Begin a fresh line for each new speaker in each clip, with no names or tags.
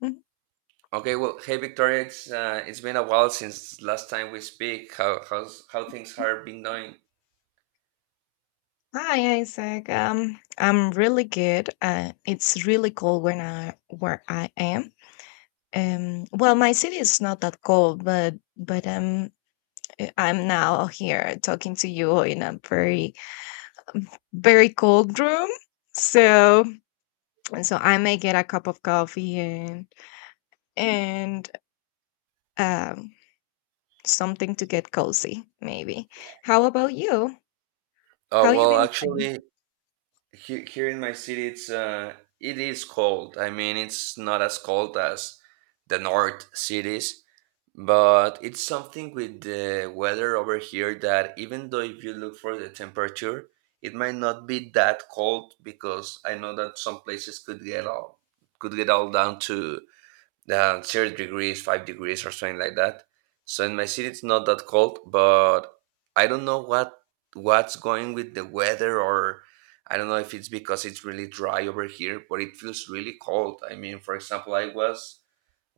Mhm.
Okay, well, hey Victoria, it's been a while since last time we speak. How how's how things have been going?
Hi, Isaac. I'm really good. It's really cold when I where I am. Well, my city is not that cold, but I'm now here talking to you in a very very cold room. So and so I may get a cup of coffee and um something to get cozy, maybe. How about you?
Uh,
How you
well,
been doing?
actually, here in my city, it is cold. I mean, it's not as cold as the north cities, but it's something with the weather over here that even though if you look for the temperature, it might not be that cold because I know that some places could get all down to 0 degrees, 5 degrees, or something like that. So in my city, it's not that cold, but I don't know what's going with the weather, or I don't know if it's because it's really dry over here, but it feels really cold. I mean, for example, I was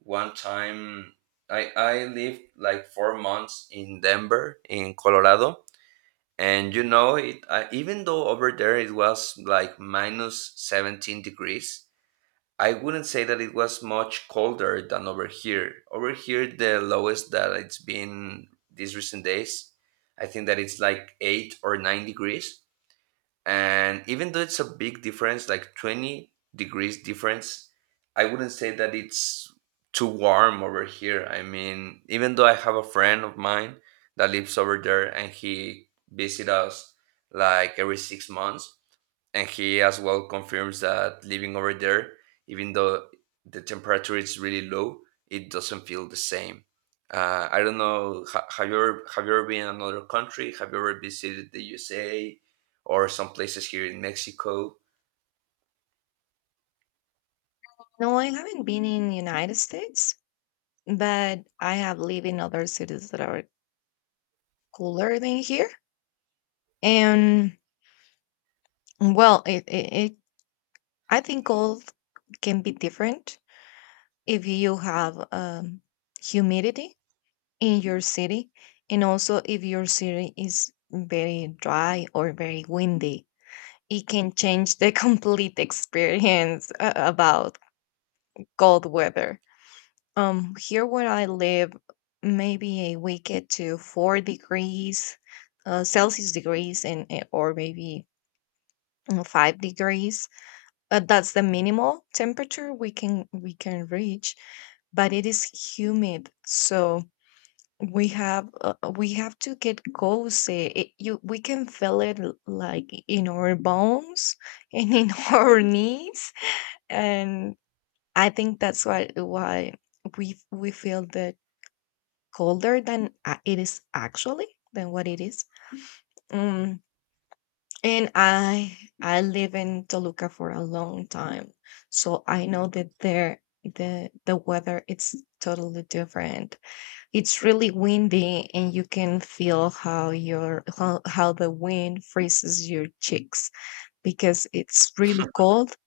one time. I lived like 4 months in Denver, in Colorado, and you know it. Even though over there it was like minus -17 degrees, I wouldn't say that it was much colder than over here. Over here, the lowest that it's been these recent days, I think that it's like 8 or 9 degrees. And even though it's a big difference, like 20 degrees difference, I wouldn't say that it's too warm over here. I mean, even though I have a friend of mine that lives over there and he visits us like every 6 months, and he as well confirms that living over there, even though the temperature is really low, it doesn't feel the same. I don't know. Have you ever been in another country? Have you ever visited the USA or some places here in Mexico?
No, I haven't been in the United States. But I have lived in other cities that are cooler than here. And well, it I think cold can be different if you have humidity in your city, and also if your city is very dry or very windy. It can change the complete experience about cold weather. Here where I live, maybe a wicked to 4 degrees Celsius degrees and or maybe 5 degrees. That's the minimal temperature we can reach, but it is humid, so we have to get cozy. It, you we can feel it like in our bones and in our knees, and I think that's why we feel the colder than what it is. Mm, and I live in Toluca for a long time, so I know that there the weather it's totally different. It's really windy, and you can feel how the wind freezes your cheeks because it's really cold,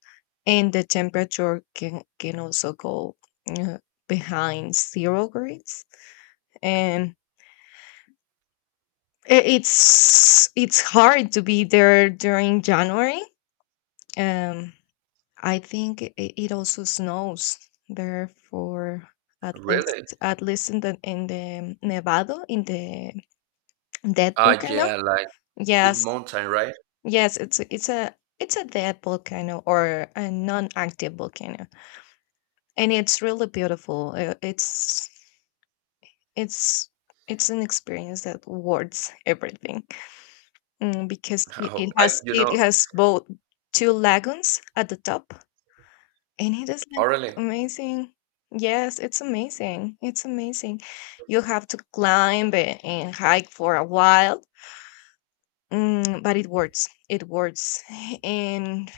and the temperature can also go uh, behind 0 degrees, and it's hard to be there during January. Um, I think it also snows there for at
Really?
least at least in the Nevado, in the dead
Ah,
volcano.
yeah, like this
Yes,
mountain, right?
yes, it's a dead volcano, or a non-active volcano, and it's really beautiful. It's it's an experience that wards everything. Because it,
Oh,
it
I,
has
you know,
it has both two lagoons at the top, and it is
oh,
like
really?
amazing. Yes, it's amazing. It's amazing. You have to climb and hike for a while, but it works. It works, and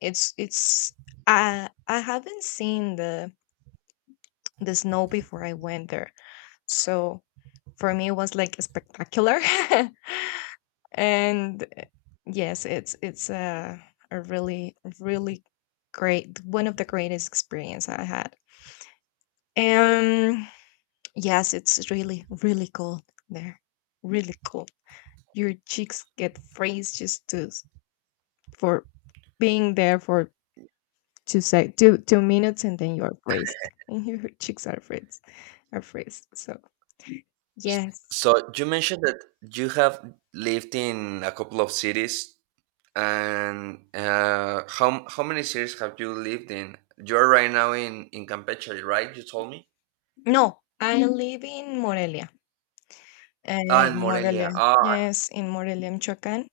it's it's. I haven't seen the snow before I went there, so for me it was like spectacular. and yes, it's a really really great, one of the greatest experience I had. And yes, it's really really cold there, really cold. Your cheeks get freeze, just for being there for two sec two two minutes, and then you're freezed and your cheeks are freezed so yes.
So you mentioned that you have lived in a couple of cities. And how many cities have you lived in? You're right now in Campeche, right? You told me.
No, I live in Morelia,
Ah,
in
in
Morelia.
Morelia. Ah,
Yes, in Morelia, michoacan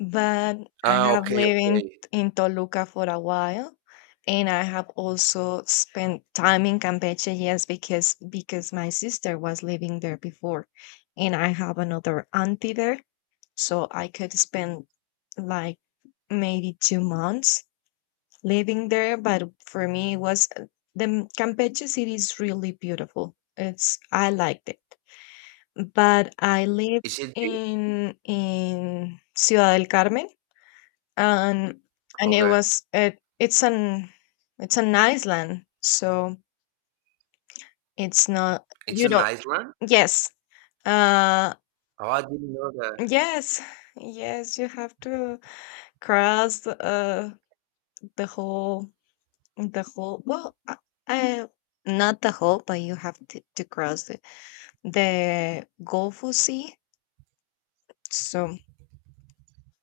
But I
ah,
have
okay,
lived in,
okay.
in Toluca for a while, and I have also spent time in Campeche, yes, because my sister was living there before, and I have another auntie there, so I could spend like maybe 2 months living there. But for me, it was the Campeche city is really beautiful. It's I liked it, but I lived
Is it big?
in Ciudad del Carmen, and and
Okay,
it's an island, so it's not
it's
you
an
don't
island.
yes. uh
Oh, I didn't know that.
yes, yes, you have to cross the whole the whole well uh, not the whole, but you have to, cross the gulf sea, so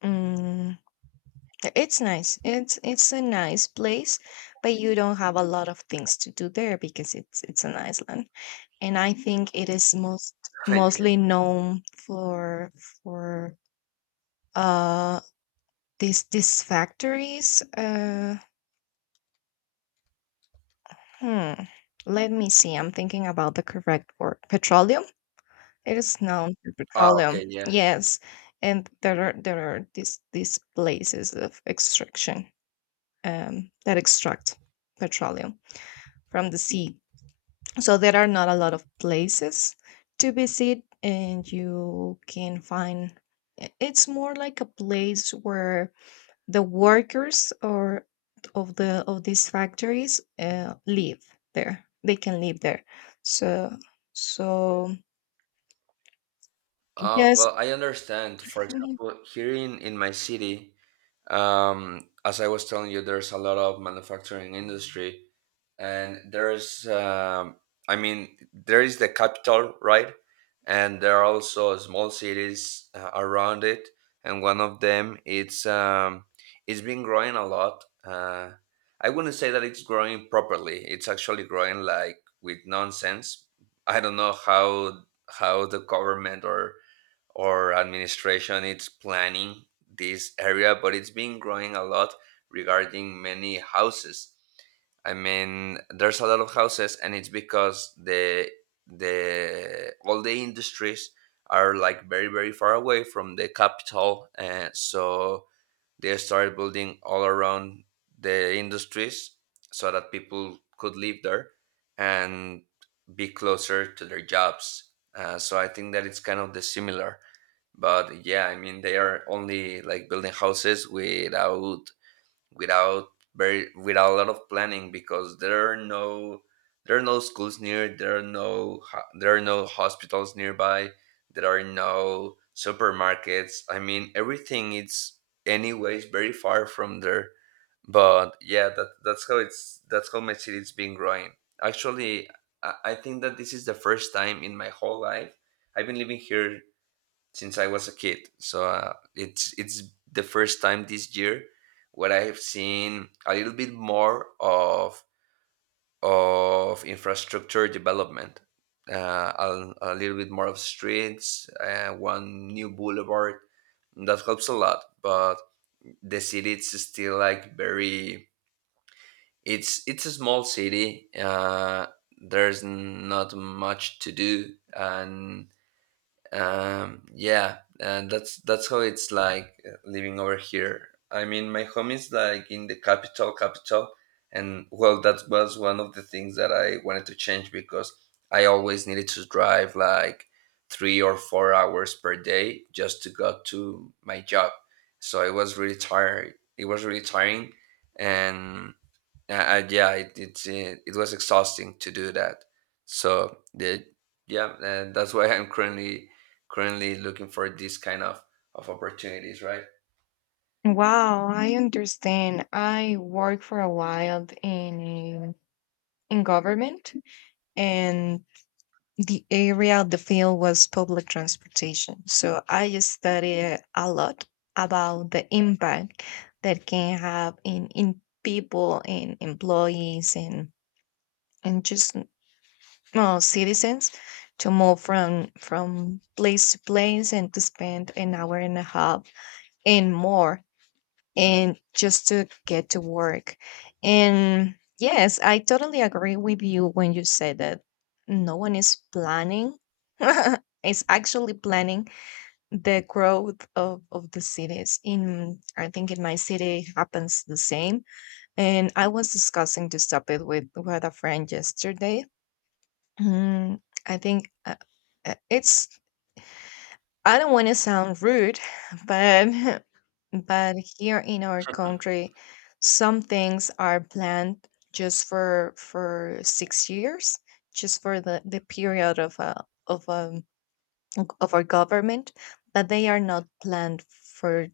mm it's nice, it's a nice place, but you don't have a lot of things to do there, because it's an island. And I think it is
Yeah.
mostly known for for uh these factories. Hmm. Let me see. I'm thinking about the correct word. Petroleum. It is known for
Ah,
petroleum.
okay, yeah.
Yes, and there are these places of extraction that extract petroleum from the sea. So there are not a lot of places to visit, and you can find it's more like a place where the workers, or of these factories, live there. They can live there, so so yes.
Well, I understand. For
Mhm.
example, here in my city, as I was telling you, there's a lot of manufacturing industry, and there's I mean there is the capital, right? And there are also small cities around it, and one of them, it's been growing a lot. I wouldn't say that it's growing properly, it's actually growing like with nonsense. I don't know how the government or administration is planning this area, but it's been growing a lot regarding many houses. I mean, there's a lot of houses, and it's because the all the industries are like very far away from the capital, and so they started building all around the industries so that people could live there and be closer to their jobs. So I think that it's kind of the similar, but yeah, I mean they are only like building houses without without very without a lot of planning because there are no schools near, there are there are no hospitals nearby, there are no supermarkets. I mean, everything is anyways very far from there, but yeah, that's how it's, that's how my city's been growing. Actually, I think that this is the first time in my whole life. I've been living here since I was a kid. So it's the first time this year where I have seen a little bit more of infrastructure development, a little bit more of streets, one new boulevard. That helps a lot, but the city it's still like very. It's a small city. There's not much to do, and yeah, and that's how it's like living over here. I mean, my home is like in the capital, capital, and well, that was one of the things that I wanted to change because I always needed to drive like 3 or 4 hours per day just to go to my job. So it was really tired. It was really tiring, and yeah, it, it was exhausting to do that. So the yeah, and that's why I'm currently looking for this kind of opportunities, right?
Wow, I understand. I worked for a while in government, and the area, the film was public transportation. So I studied a lot about the impact that can have in people and employees, and just citizens, to move from place to place, and to spend an hour and a half and more, and just to get to work. And yes, I totally agree with you when you say that no one is planning, is actually planning the growth of the cities. In I think in my city happens the same. And I was discussing this topic with a friend yesterday. Mm, I think it's I don't want to sound rude, but but here in our country, some things are planned just for 6 years, just for the period of a of our government, but they are not planned for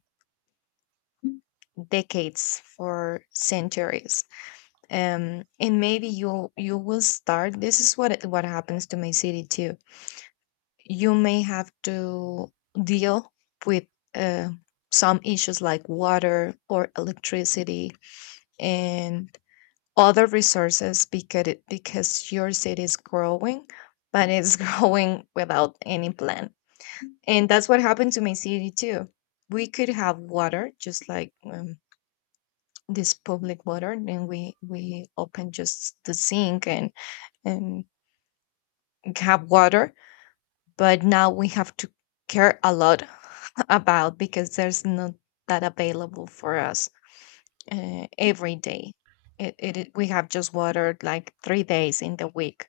decades, for centuries. And maybe you will start. This is what happens to my city too. You may have to deal with uh, some issues like water or electricity and other resources, because because your city is growing, but it's growing without any plan. And that's what happened to my city too. We could have water, just like this public water, and we open just the sink and have water. But now we have to care a lot about, because there's not that available for us every day. It we have just water like 3 days in the week,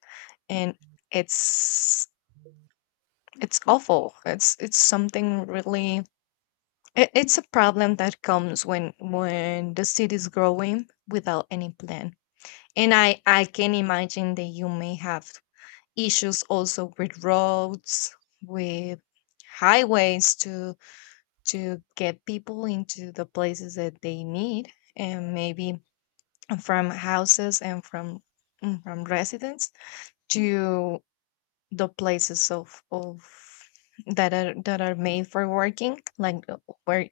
and it's it's awful. It's something really. It's a problem that comes when the city is growing without any plan, and I can imagine that you may have issues also with roads, with highways too, to get people into the places that they need, and maybe from houses and from residents to the places of that are made for working, like where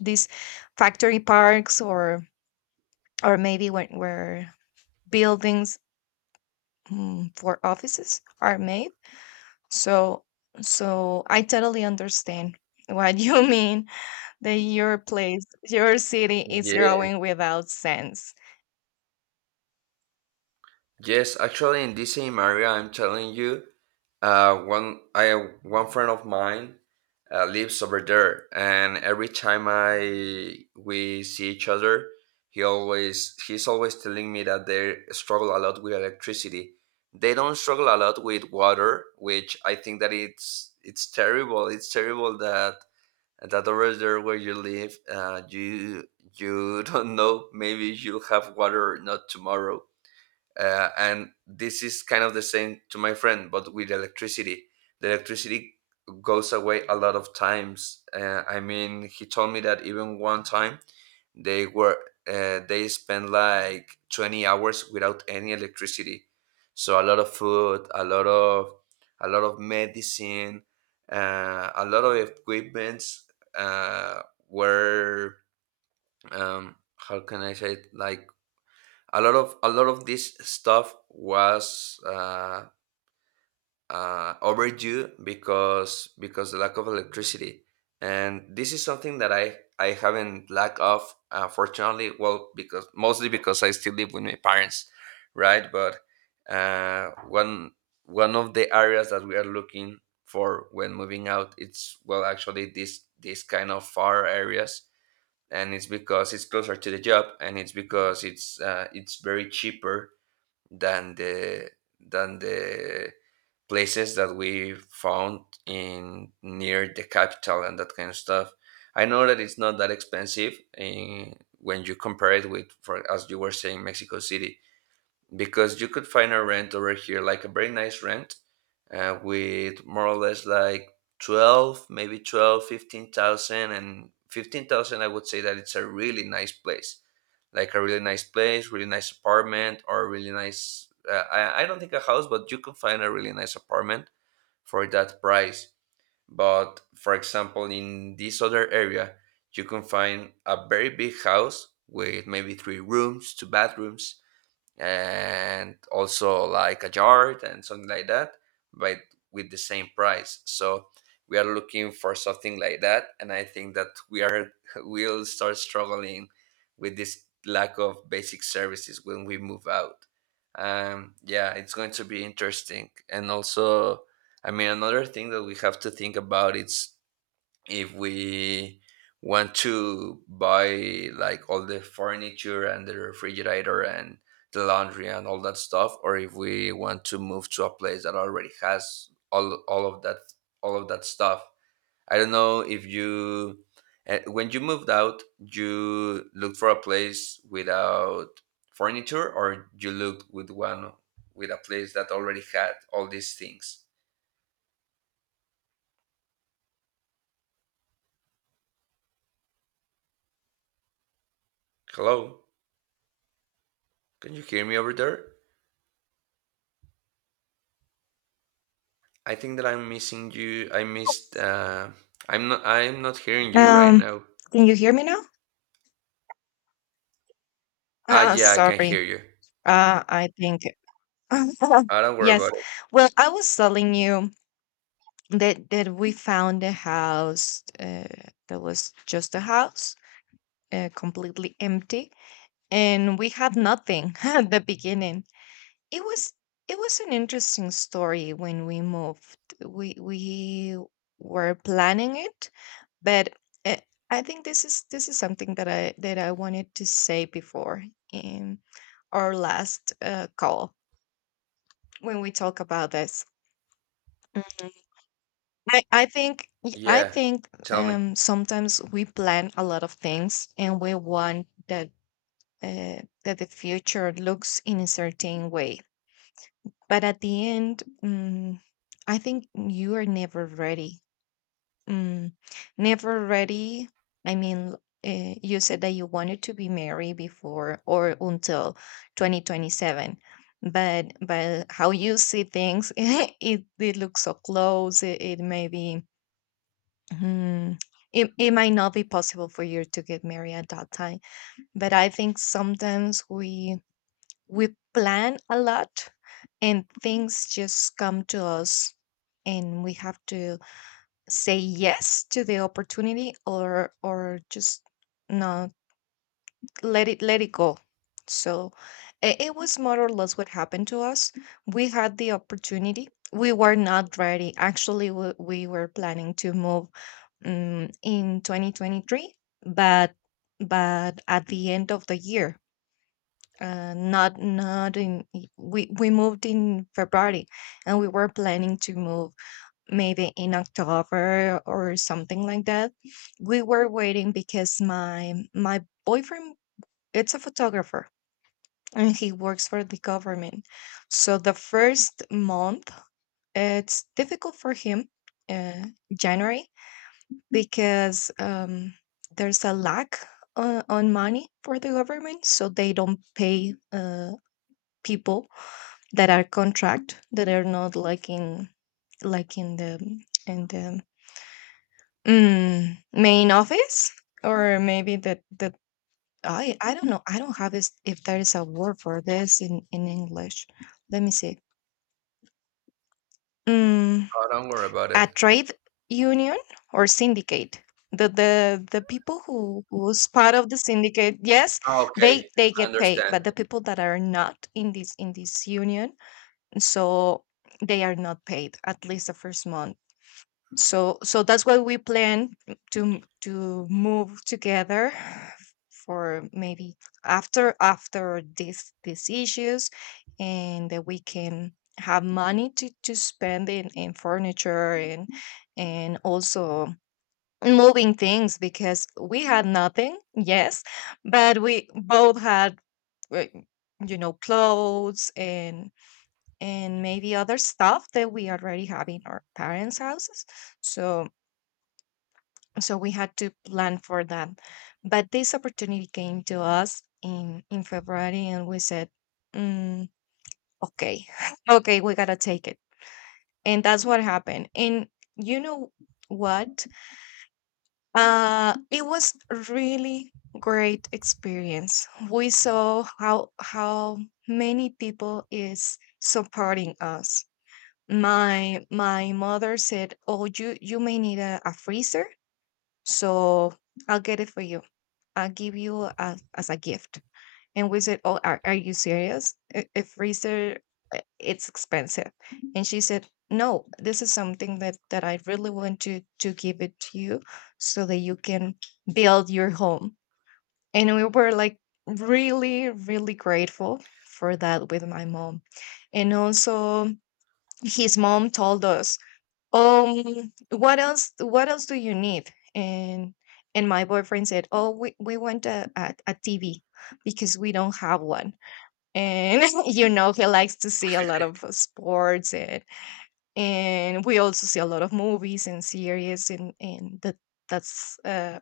these factory parks, or maybe where buildings, for offices are made, so so I totally understand what you mean, that your place, your city is
Yeah.
growing without sense.
Yes, actually, in this same area, I'm telling you, uh, one I one friend of mine lives over there, and every time I we see each other, he's always telling me that they struggle a lot with electricity. They don't struggle a lot with water, which I think that it's terrible. It's terrible that that over there where you live, you don't know, maybe you'll have water or not tomorrow. And this is kind of the same to my friend but with electricity. The electricity goes away a lot of times. I mean, he told me that even one time they were they spent like 20 hours without any electricity, so a lot of food, a lot of medicine, a lot of equipments uh, were, how can I say it, like a lot of this stuff was overdue because the lack of electricity. And this is something that I haven't lack of, fortunately, well, because mostly because I still live with my parents, right? But uh, one one of the areas that we are looking for when moving out, it's, well, actually, this kind of far areas, and it's because it's closer to the job and it's because it's very cheaper than the than the places that we found in near the capital and that kind of stuff. I know that it's not that expensive in when you compare it with, for as you were saying, Mexico City, because you could find a rent over here like a very nice rent with more or less like 12, maybe 12, 15,000. And 15,000 I would say that it's a really nice place, like a really nice place, really nice apartment, or a really nice I don't think a house, but you can find a really nice apartment for that price. But for example, in this other area you can find a very big house with maybe three rooms, two bathrooms, and also like a yard and something like that, but with the same price. So we are looking for something like that, and I think that we are will start struggling with this lack of basic services when we move out. Yeah, it's going to be interesting, and also, I mean, another thing that we have to think about is if we want to buy like all the furniture and the refrigerator and the laundry and all that stuff, or if we want to move to a place that already has all of that stuff. I don't know if when you moved out you looked for a place without furniture, or you looked with a place that already had all these things. Hello, can you hear me over there? I think that I'm missing you. I missed. I'm not. I'm not hearing you right
Um,
now.
can you hear me now?
Ah, yeah, I can
Sorry.
hear you.
I think.
I don't worry about
Yes.
it.
Well, I was telling you that we found a house, that was just a house, completely empty, and we had nothing at the beginning. It was it was an interesting story when we moved. We were planning it, but uh, I think this is something that I wanted to say before in our last call when we talk about this. Mhm. I, I think y- I
Yeah,
think
tell me.
um, sometimes we plan a lot of things, and we want that the future looks in a certain way. But at the end, I think you are never ready. Mm, never ready. I mean, you said that you wanted to be married before or until 2027, but how you see things, it looks so close. It may be. hmm, it might not be possible for you to get married at that time. But I think sometimes we plan a lot, and things just come to us, and we have to say yes to the opportunity, or just no, let it go. So it was more or less what happened to us. We had the opportunity, we were not ready actually. We were planning to move in 2023, but but at the end of the year, not not in we moved in February. And we were planning to move maybe in October or something like that. We were waiting because my boyfriend it's a photographer, and he works for the government. So the first month it's difficult for him, uh, January, because there's a lack on money for the government, so they don't pay people that are contract, that are not like in the main office? Or maybe the I don't know. I don't have is if there is a word for this in English. Let me see. Mm,
Oh, don't worry about it.
a trade union, or syndicate. The the the people who's part of the syndicate, yes,
Ah, okay,
they
I
get paid,
understand.
but the people that are not in this union, so they are not paid at least the first month. So that's why we plan to move together for maybe after these issues, and that we can have money to spend in furniture and also moving things because we had nothing. Yes, but we both had uh, clothes and maybe other stuff that we already have in our parents houses. So so we had to plan for that. But this opportunity came to us in February, and we said, mm, okay, okay, we gotta take it. And that's what happened. And you know what uh it was a really great experience. We saw how many people is supporting us. My mother said, "Oh, you may need a freezer, so I'll get it for you. I'll give you as a gift." And we said, "Oh, are you serious? A freezer, it's expensive." And she said, "No, this is something that, that I really want to give it to you, so that you can build your home." And we were like really, really grateful for that, with my mom. And also, his mom told us, "What else, what else do you need?" And my boyfriend said, "Oh, we want a, TV, because we don't have one." And you know, he likes to see a lot of sports. And we also see a lot of movies and series, and that that's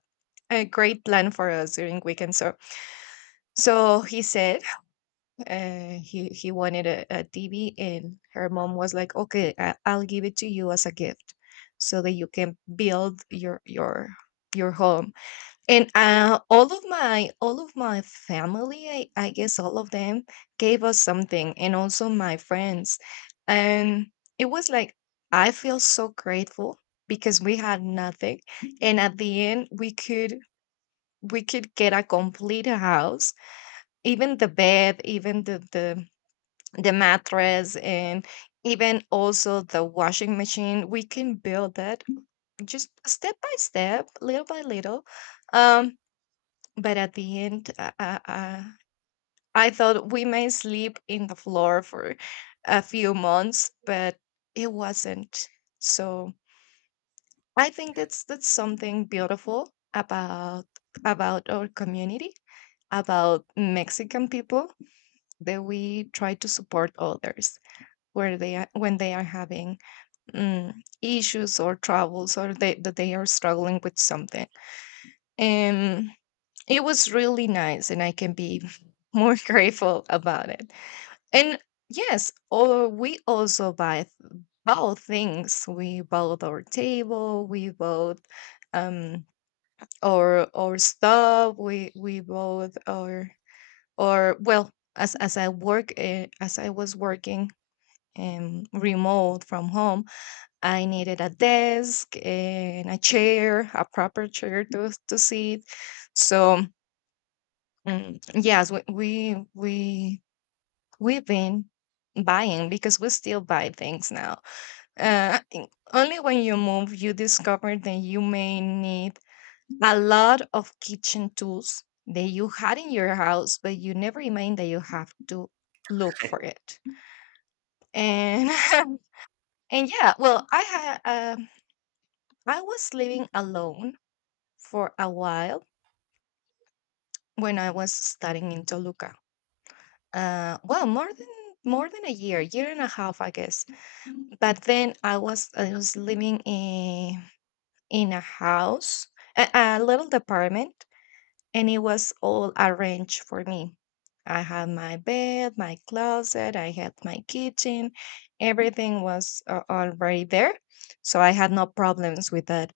a great plan for us during weekends. So he said, and he wanted a, TV, and her mom was like, "Okay, I, I'll give it to you as a gift, so that you can build your home." And all of my family, I guess all of them gave us something, and also my friends, and it was like, I feel so grateful, because we had nothing, and at the end we could get a complete house. Even the bed, even the mattress, and even also the washing machine. We can build that just step by step, little by little. um but at the end, I thought we may sleep in the floor for a few months, but it wasn't. so I think that's something beautiful about about our community, about Mexican people, that we try to support others where they are, when they are having mm, issues or troubles, or they, that they are struggling with something. And it was really nice, and I can be more grateful about it. And yes, or we also buy both things. We bought our table. We bought um, our stuff. We bought our, or well, as I work, as I was working remote from home, I needed a desk and a chair, a proper chair to sit. So yes, we've been buying, because we still buy things now. Uh, in- Only when you move, you discover that you may need a lot of kitchen tools that you had in your house, but you never imagined that you have to look for it. And and yeah, well, I had um I was living alone for a while when I was studying in Toluca. Well, more than a year, year and a half, I guess. Mm. But then I was living in a house, a little apartment, and it was all arranged for me. I had my bed, my closet, I had my kitchen, everything was already there, so I had no problems with that.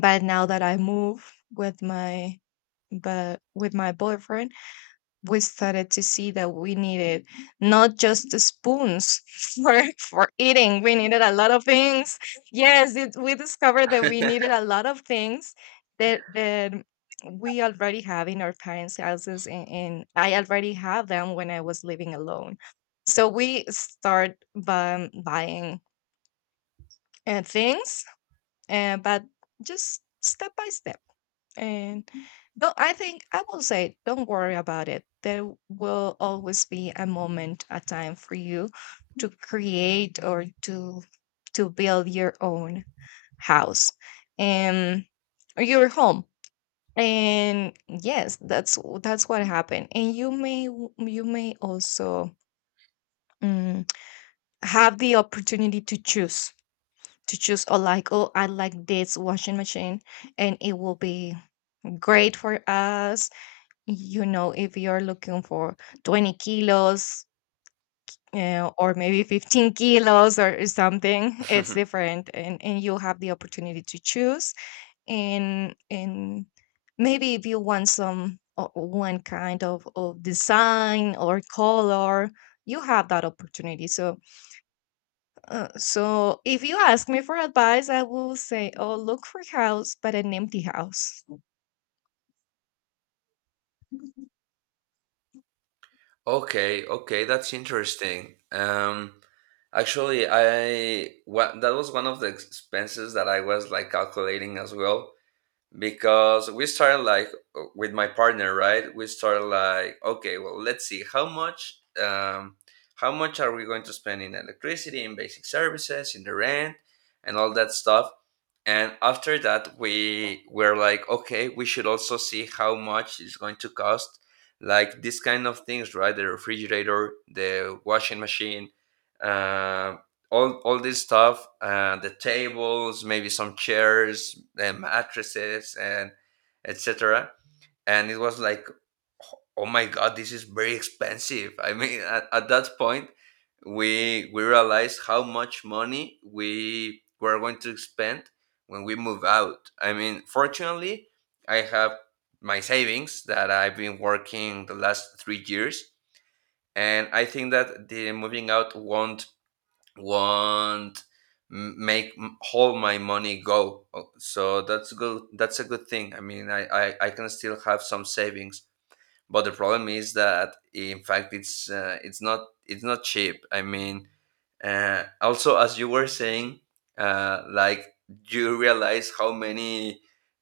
But now that I move with my, but with my boyfriend, we started to see that we needed not just the spoons for eating, we needed a lot of things. Yes, it, we discovered that we needed a lot of things, that we already have in our parents houses, and I already have them when I was living alone. So we start by buying things, but just step by step. And no, I think I will say, don't worry about it. There will always be a moment, a time for you to create, or to build your own house, and, or your home. And yes, that's what happened. And you may w- you may also mm, have the opportunity to choose, to choose or like, "Oh, I like this washing machine and it will be great for us." You know, if you're looking for 20 kilos, or maybe 15 kilos or something, it's different. And you have the opportunity to choose. And maybe if you want some one kind of design or color, you have that opportunity. So, so if you ask me for advice, I will say, oh, look for house, but an empty house.
Okay, okay, that's interesting. Actually, I what that was one of the expenses that I was like calculating as well, because we started like with my partner, right? We started like, okay, well, let's see how much are we going to spend in electricity, in basic services, in the rent and all that stuff. And after that we were like, okay, we should also see how much it's going to cost like this kind of things, right? The refrigerator, the washing machine, uh, all this stuff, the tables, maybe some chairs and mattresses and etc. And it was like, oh my god, this is very expensive. I mean, at that point we realized how much money we were going to spend when we move out. I mean, fortunately, I have my savings that I've been working the last 3 years, and I think that the moving out won't make all my money go. Oh, so that's good, that's a good thing. I mean, I can still have some savings. But the problem is that in fact it's not cheap. I mean, also as you were saying, like you realize how many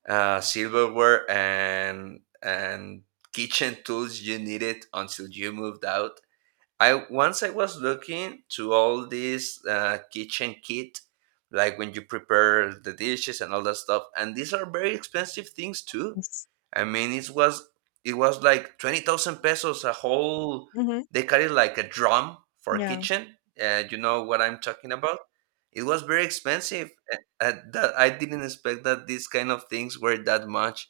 silverware and kitchen tools you needed until you moved out. I once I was looking to all these kitchen kit, like when you prepare the dishes and all that stuff, and these are very expensive things too.
Yes.
I mean, it was like 20,000 pesos a whole.
Mhm.
They carry like a drum for
Yeah.
kitchen. You know what I'm talking about. It was very expensive. That I didn't expect that these kind of things were that much.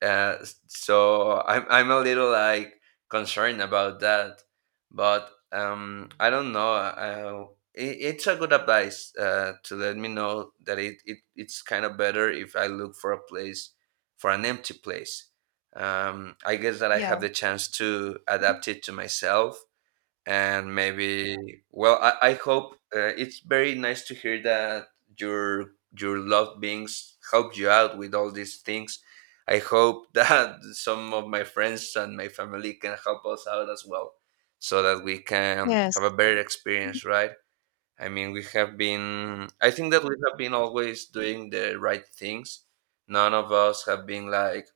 Uh, so I'm a little like concerned about that, but I don't know. It, it's a good advice to let me know that it it's kind of better if I look for a place for an empty place. I guess that I have
Yeah.
the chance to adapt it to myself, and maybe, well, I hope, it's very nice to hear that your your loved beings help you out with all these things. I hope that some of my friends and my family can help us out as well, so that we can have a
Yes.
better experience, right? I mean, we have been, I think that we have been always doing the right things. None of us have been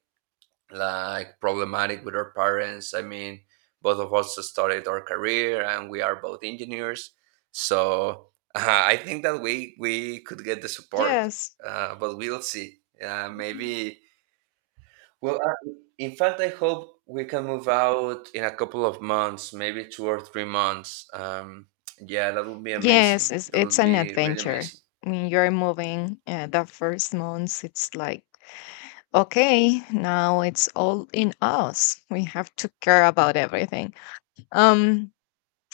like problematic with our parents. I mean, both of us started our career and we are both engineers. So I think that we could get the support,
Yes.
but we'll see. Maybe. Well, in fact, I hope we can move out in a couple of months, maybe 2 or 3 months. Yeah, that would be
Yes,
amazing.
it's
That would
an
be really
adventure.
amazing.
When you're moving, the first months, it's like, okay, now it's all in us. We have to care about everything. Um,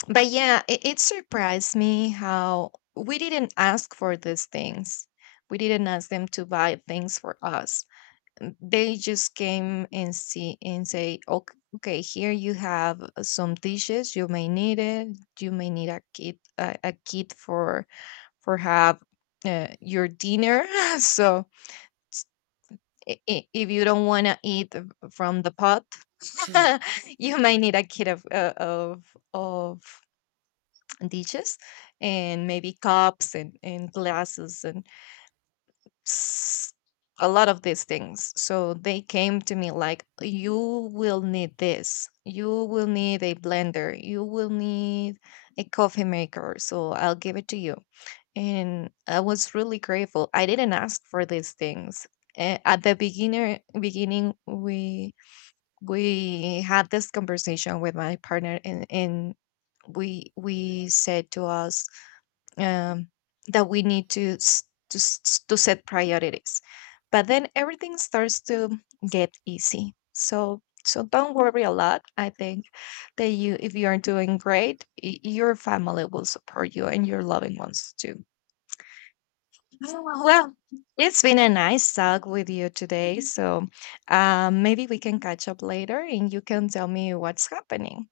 but yeah, it surprised me how we didn't ask for these things. We didn't ask them to buy things for us. They just came and see and say, "Okay, okay, here you have some dishes, you may need it, you may need a kit, a kit for have your dinner." So if you don't want to eat from the pot you may need a kit of of dishes and maybe cups and glasses and s- a lot of these things. So they came to me like, "You will need this. You will need a blender. You will need a coffee maker. So I'll give it to you." And I was really grateful. I didn't ask for these things. At the beginner beginning, we had this conversation with my partner, and we said to us, um, that we need to set priorities. But then everything starts to get easy. So don't worry a lot. I think that you, if you are doing great, your family will support you, and your loving ones too. Oh, well, it's been a nice talk with you today. So maybe we can catch up later and you can tell me what's happening.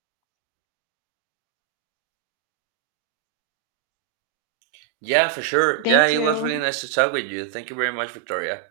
Yeah, for sure. Yeah,
Thank
it was
you.
really nice to talk with you. Thank you very much, Victoria.